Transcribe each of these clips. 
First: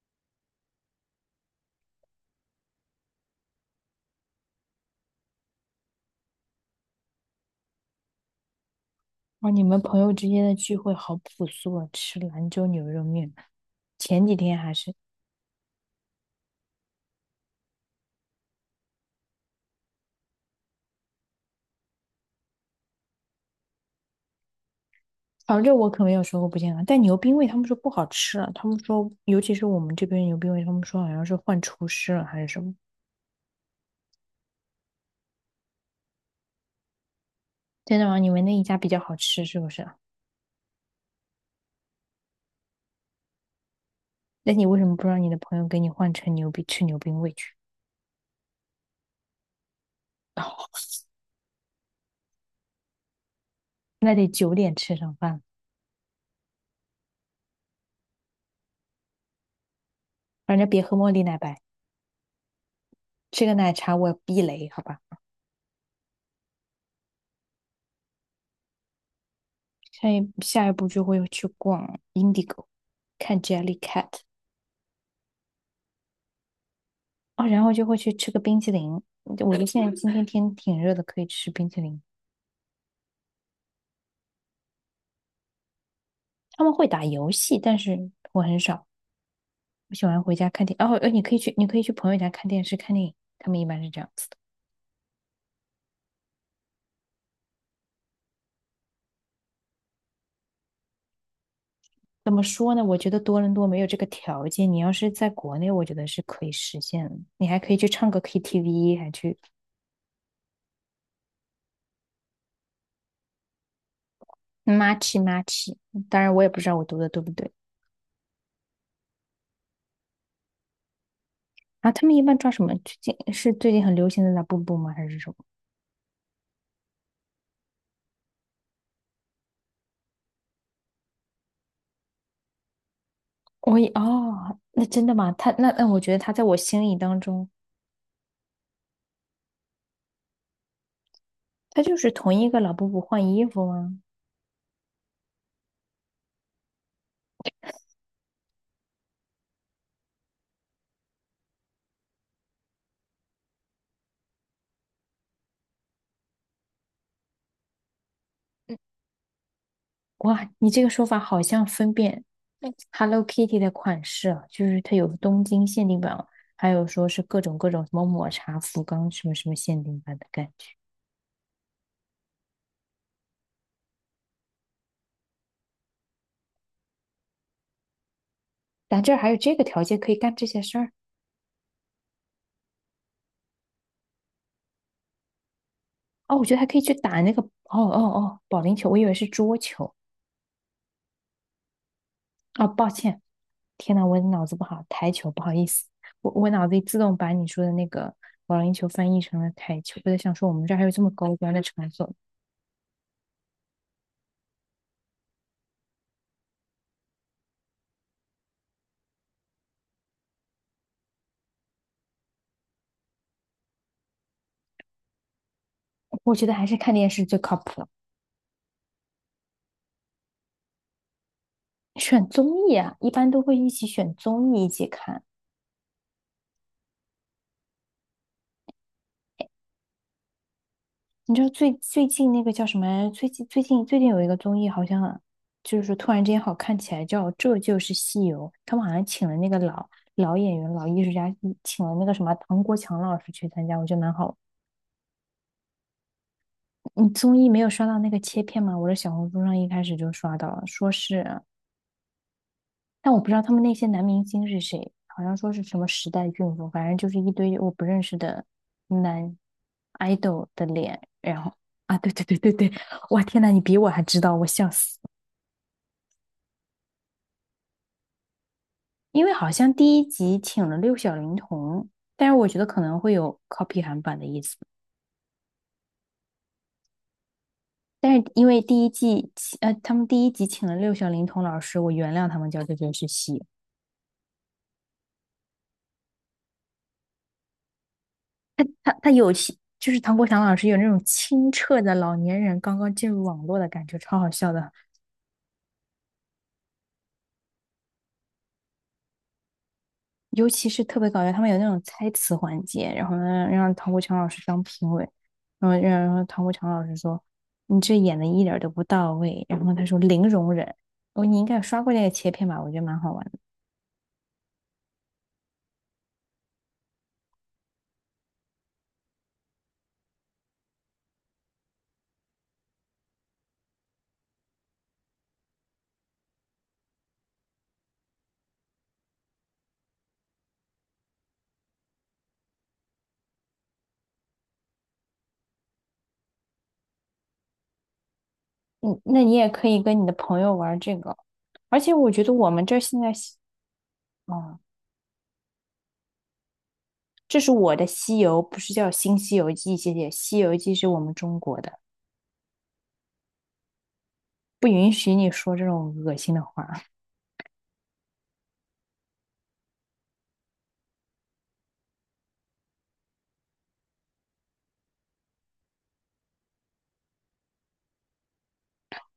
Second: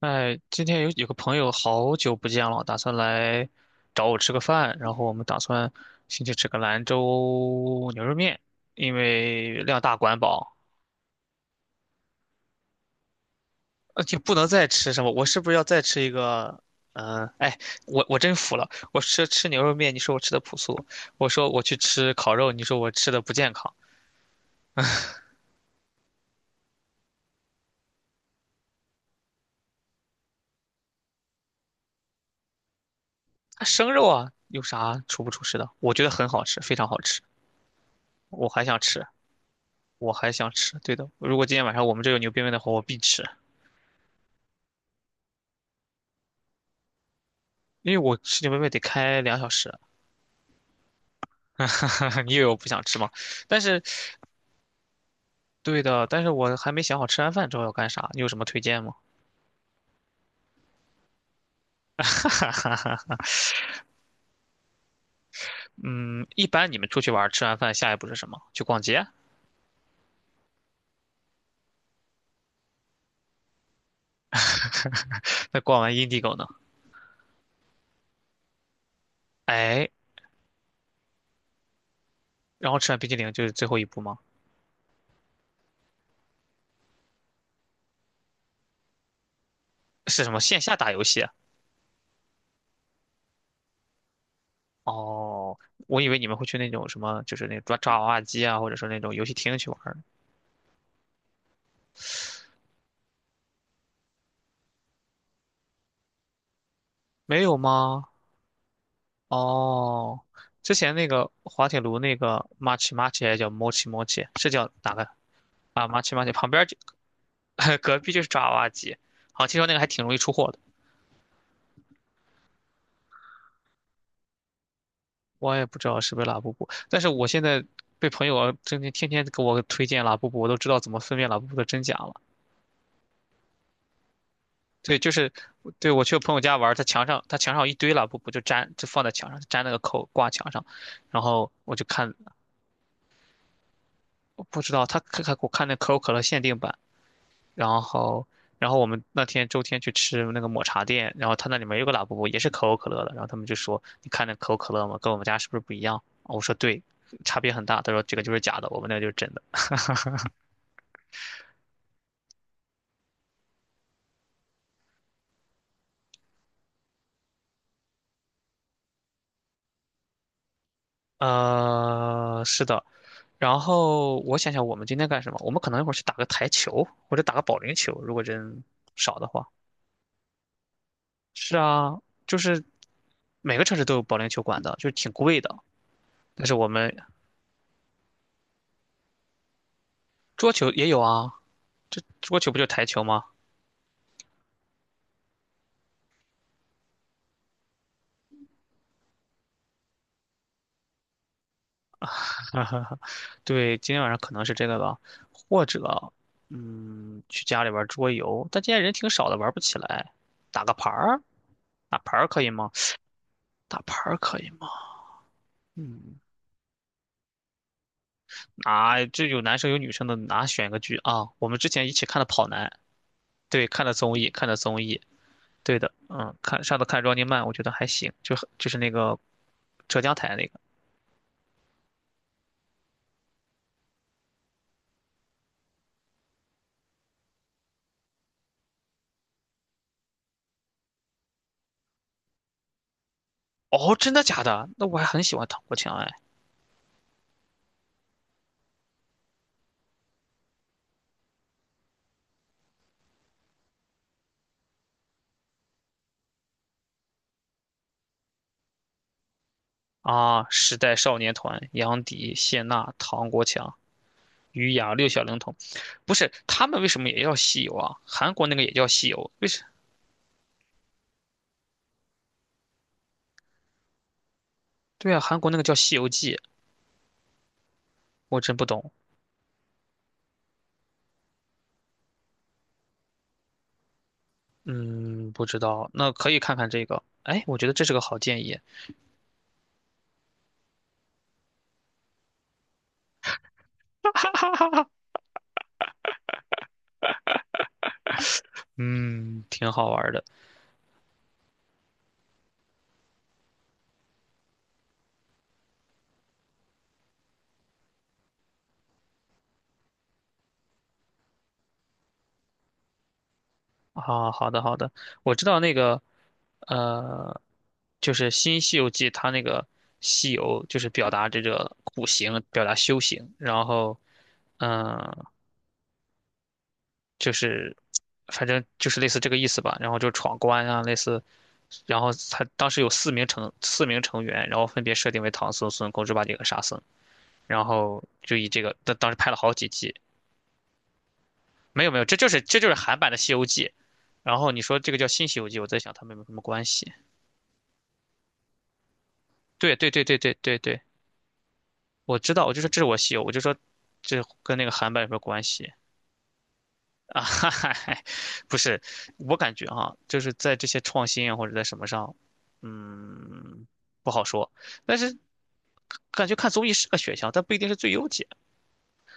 哎，今天有个朋友好久不见了，打算来找我吃个饭，然后我们打算先去吃个兰州牛肉面，因哇，为你量们大朋友管之间的饱，聚会好朴素啊，吃兰州牛肉面。而且前不几能天再还吃是，什么。我是不是要再吃一个？嗯、哎，我真服了，我吃牛肉面，你说我吃的朴素，我说我去吃烤肉，你说我吃的不健康。反正我可没有说过不健康，但牛冰味他们说不好吃了，他们说，尤其是我们这边牛冰味，他们说好像是换厨师了还是什么。啊生肉啊，有啥出不出事的？我觉得很好吃，非常好吃，真的吗？你们我那一还家想比较吃，好吃是不是啊。我还想吃。对的，如果今天晚上我们这有牛鞭面的话，我必吃。那你为什么不让你的朋友给你换成牛逼吃牛冰味去？因为我吃牛排面得开2小时，哦，你以为我不想吃吗？但是，那得九点吃上饭了。对的，但是我还没想好吃完饭之后要干啥，你有什么推荐吗？反正别喝茉莉奶白，吃个奶茶我避雷，好吧？嗯，一般你们出去玩，吃完饭下一步是什么？去逛街？下一步就会去逛 Indigo,看 Jellycat。那逛完 Indigo 呢？啊，然后就会去吃个冰淇淋。我觉得现哎，在今天 天挺热的，可以吃冰淇淋。然后吃完冰激凌就是最后一步吗？他们会打游戏，但是我很少。我喜欢是什回么家线看下打游戏你啊？可以去，你可以去朋友家看电视、看电影。他们一般是这样子的。哦，我以为你们会去那种什么，就是那种抓娃娃机啊，或者说那种游戏厅去玩儿怎么说呢？我觉得多伦多没有这个条件。你要是在国内，我觉得是可以实现的。没你有还可以去吗？唱个 KTV,还去 哦，之前那个滑铁卢那个 Machi Machi 还叫 Mochi Mochi，是叫哪个 match 妈 t c h 啊？Machi 当 Machi 然，我也旁不边儿知就 道我读的对不对。隔壁就是爪哇鸡，好像听说那个还挺容易出货的。啊，他们一般抓什么？最近是最近很流行的那步步吗？还是什么？我也不知道是不是拉布布，但是我现在被朋友天天给我推荐拉布布，我都知道怎么分辨拉布布的真假了。我也哦，那对，真就的是吗？他对我我觉去得我他朋友在家我玩儿他心里墙当上他中，墙上有一堆拉布布，就粘就放在墙上，粘那个扣挂墙上，然后我他就就是看，同一个老布布换衣服吗？我不知道他看我看那可口可乐限定版。然后，然后我们那天周天去吃那个抹茶店，然后他那里面有个拉布布，也是可口可乐的。然后他们就说：“你看那可口可乐吗？跟我们家是不是不一样？”我说：“对，差别很大。”他说：“这个就是假的，嗯，我们那个就是真的。”哇，你这个说法好像分辨 Hello Kitty 的款式啊，就是它有东京限定版，还有说是各种各种什么抹茶福冈什么什么限定版的感觉。是的。然后我想想，我们今天干什么？我们可能一会儿去打个台球，或者打个保龄球，如果人咱这儿少的还有话。这个条件可以干这些事儿。是啊，就是每个城市都有保龄球馆的，就是挺贵的。哦，我但是觉得还我可以去们打那个保龄球，我以为是桌球。桌球也有啊，这桌球不就哦，是台抱球歉，吗？天呐，我脑子不好，台球，不好意思，我脑子里自动把你说的那个保龄球翻译成了台球，我在想说我们这儿还有这么高端的场所。哈哈哈，对，今天晚上可能是这个吧，或者，嗯，去家里玩桌游，但今天人挺少的，玩不起来。打个牌儿，打牌儿可以吗？打牌儿可以吗？嗯，我觉得还是看电视最靠谱了。啊，这有男生有女生的，哪选个剧啊？我们之前一起看的选《跑男》，综艺啊，一般都会对，一看起的选综艺，看综的艺一综起艺，看。对的，嗯，看上次看 Running Man，我觉得还行，就是那个浙江台那个。你知道最近那个叫什么？最近有一个综艺，好像就是突然之间好看起来，叫《这就是西游》。他们好像请了那个老演员、老艺术家，嗯请了那个什么唐国强老师去参加，我觉哦，得蛮真的好。假的？那我还很喜欢唐国强哎。你综艺没有刷到那个切片吗？我的小红书上一开始就刷到了，说是，但我不知道他们那些男明星是谁，好像说是什么时代俊夫，反正就是一堆我不认识的男 啊，idol 的时代脸，少年然后团，啊，杨对对迪、对谢对对，娜、哇唐天国呐，你强。比我还知道，我笑鱼羊死！六小龄童，不是他们为什么也叫西游啊？韩国那个也叫西因游，为为好什？像第一集请了六小龄童，但是我觉得可能会有 copy 韩版的意思。对啊，韩国那个叫《西游记》，但是我因真为不第一懂。季，呃，他们第一集请了六小龄童老师，我原谅他们叫这件事情。嗯，不知道，那可以看看这个。哎，我觉得这是个好建议。他有其就是唐国强老师有那种清澈的老年人刚刚进入网络的感觉，超哈好哈笑哈的。哈，嗯，挺好玩的尤其是特别搞笑，他们有那种猜词环节，然后呢让唐国强老师当评委，然后唐国强老师说你这演的一点儿都不到位，然后他说零容忍。哦，你应该有刷过那个切片吧？我觉得蛮好玩的。啊。好的，好的，我知道那个，呃，就是《新西游记》，它那个西游就是表达这个苦行，表达修行，然后，嗯、就是反正就是类似这个意思吧。然后就闯关啊，类似，然后他当时有四名成员，然后分别设定为唐僧、孙悟空、猪八戒和沙僧，然后就以这个，当嗯，当时那拍你了也好几可以季。跟你的朋友玩这个，而没有且没有，我这觉就得是我这们就是这儿韩现版在的《西西，游记》。然后哦，你说这个叫新《西游记》，我在想他们有没有什么关系？这是我的《西游》，不是叫《新西游对记》，对谢对谢，对对《西游对记》对，是我们中国的。我知道，我就说这是我西游，我就说这跟那不个允韩版有什许么你关说这系？种恶心的话，啊，哈哈，不是，我感觉哈、就是在这些创新啊或者在什么上，嗯，不好说。但是感觉看综艺是个选项，但不一定是最优解。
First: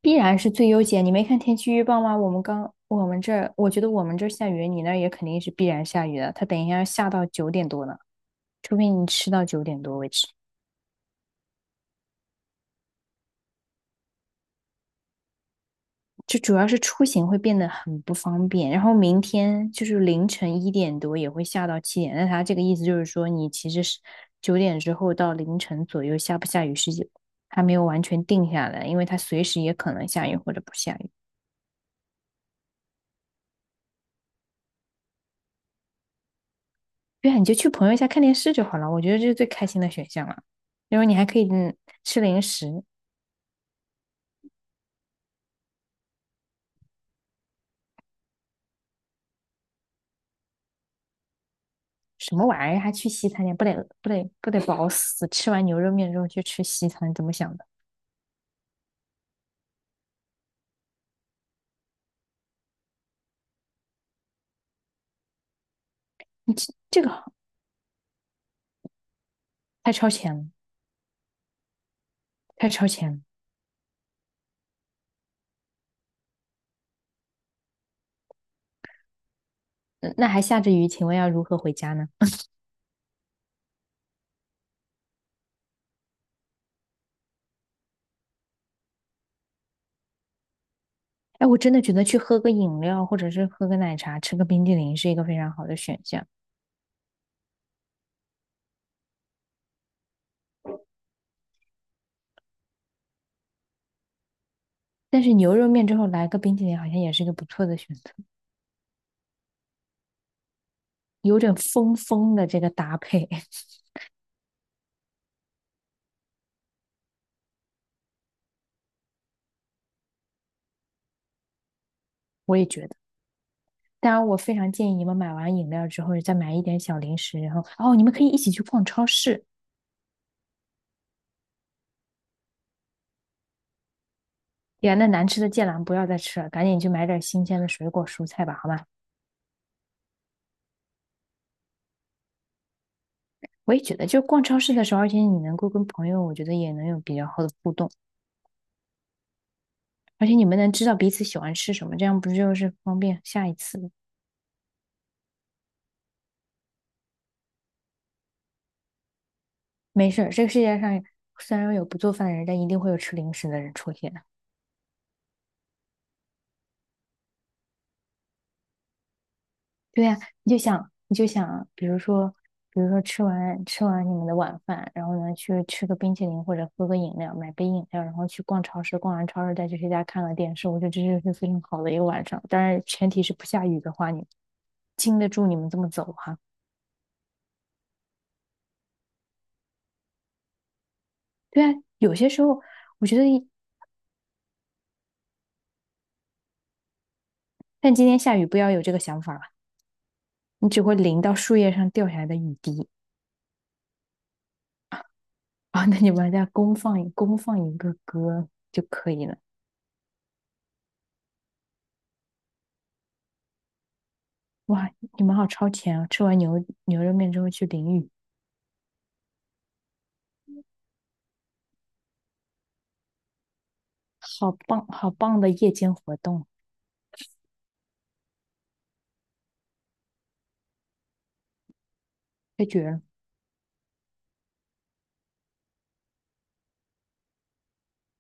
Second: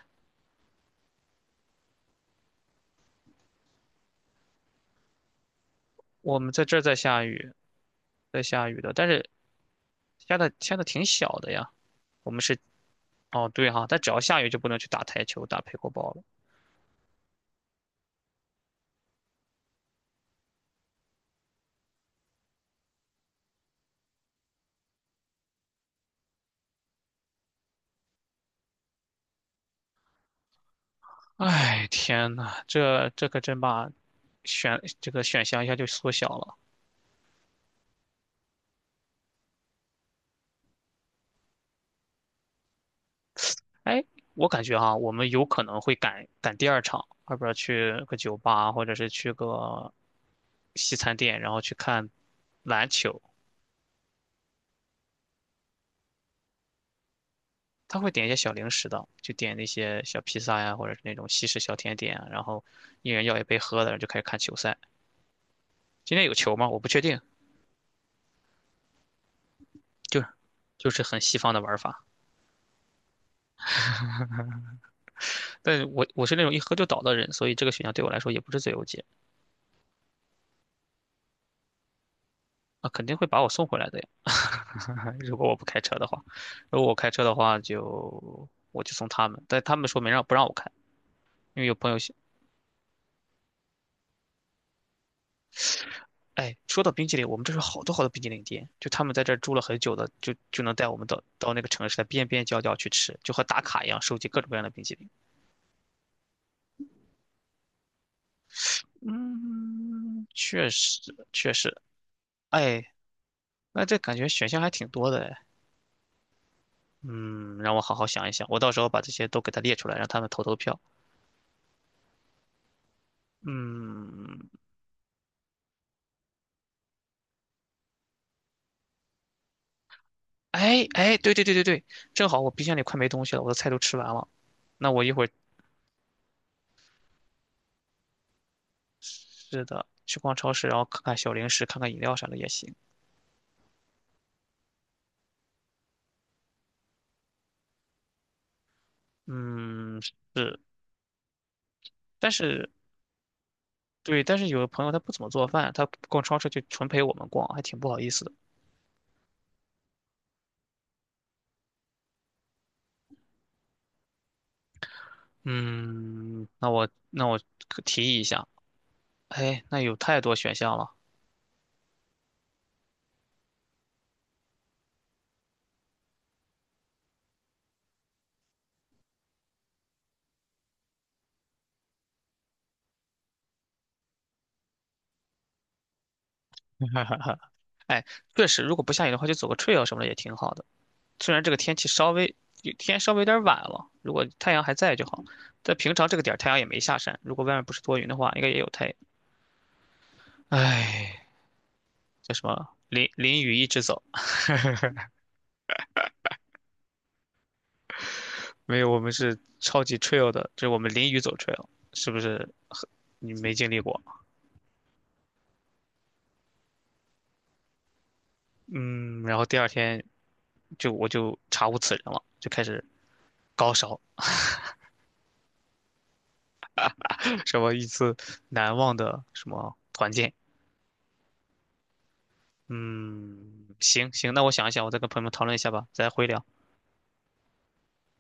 必然是最优解。你没看天气预报吗？我们这儿，我觉得我们这儿下雨，你那儿也肯定是必然下雨的。我它们等在一这下儿要在下下到九雨，点多呢，在下除雨非的，你但是吃到九点多为止。下的挺小的呀。我们是哦，对哈、但只要下雨就不能去打台球、打配过包了。就主要是出行会变得很不方便，然后明天就是凌晨一点多也会下到七点。那它这个意思就是说，你其实是九点之后到凌晨左右下不下雨是还没有完全定下来，因为它随时也可能下雨或者不下雨。哎，天呐，这可真把选这个选项一下就缩小了。对啊，你就去朋友家看电视就好了，我觉得这是最开心的选项了。然后你还可以吃零食，哎，我感觉哈，我们有可能会赶第二场，要不然去个酒吧，或者是去个西餐店，然后去看什么玩意儿篮还去球。西餐店，不得饱死！吃完牛肉面之后去吃西餐，怎么想的？他会点一些小零食的，就点那些小披萨呀，或者是那种西式小甜点啊，然后一人要一杯喝的，然后就开始看球赛。今天有你球吗？这我不确这个定，好太超就是前了，就是很西方的玩法。太超前了。但我是那种一喝就倒的人，所以这个选项对我来说也不是最优解嗯，那还下着雨，请问要如何回家呢？啊，肯定会把我送回来的呀。如果我不开车的话，如果我开车的话就我就送他们，但他们说没让不让我开，哎，我因为真有的朋觉友得喜，去喝个饮料，或者是喝个奶茶，吃个冰激凌是一个非常好的选项。哎，说到冰淇淋，我们这是好多好多冰淇淋店，就他们在这儿住了很久的，就能带我们到那个城市的边边角角去吃，就和打卡一样，收集各种各样的冰淇淋。但是牛肉面之后来个冰激凌，好像也是一个不错的选择，嗯，确实有确点实，疯疯的这个哎，搭配，那这感觉选项还挺多的哎。嗯，让我好好想一想，我到时候把这些都给他列出来，让他们投投票。我也觉得。当然，我嗯，非常建议你们买完饮料之后，再买一点小零食，然后哦，你们可以一起去逛超市。哎哎，对对对对对，正好我冰箱里快没东西了，我的菜都吃完了。哎那呀，我那一会难儿，吃的芥蓝不要再吃了，赶紧去买点新鲜的水果蔬菜吧，好吗？是的，去逛超市，然后看看小零食，看看饮料啥的也行。我也觉得，就逛超市的时候，而且你能够跟朋友，我觉得也能有比较好的互动，嗯，而且你们是，能知道彼此喜欢吃什么，这样不但就是是方便下一次吗？对，但是有的朋友他不怎么做饭，他逛超市就纯陪我们逛，还挺不好意思的。没事，这个世界上虽然有不做饭的人，但一定会有吃零食的人出现的。嗯，那我可提议一下，哎，那有对呀，太多你选就项想，了，你就想，比如说，比如说吃完你们的晚饭，然后呢去吃个冰淇淋或者喝个饮料，买杯饮料，然后去逛超市，逛完超市再去谁家看个电视，我觉得这就是非常好的一个晚上。当然，前提是不下雨的话，你经得住你们这么走哈。哎，确实，如果不下雨的话，就走个 trail 什么的也挺好的。虽然这个对啊，天气稍有些微时候天我稍觉微得，有点晚了，如果太阳还在就好。但平常这个点儿太阳也没下山，如果外面不是但多今云的天话，下应雨该不也有要有太这阳。个想法了，你只会淋唉，到树叶上掉下来叫的什雨么？滴。淋淋雨一直走。啊 那你们再公放一个歌没就有，我们可以了。是超级 trail 的，就是我们淋雨走 trail，是不是很你没经历过？哇，你们好超前啊！吃完牛肉面之后去淋雨，嗯，然后第二天我就查无此人了，就开始高烧，好棒好棒的夜间活动，什么一次难忘的什么团建。太绝了。嗯，行行，那我想一想，我再跟朋友们讨论一下吧，再回聊。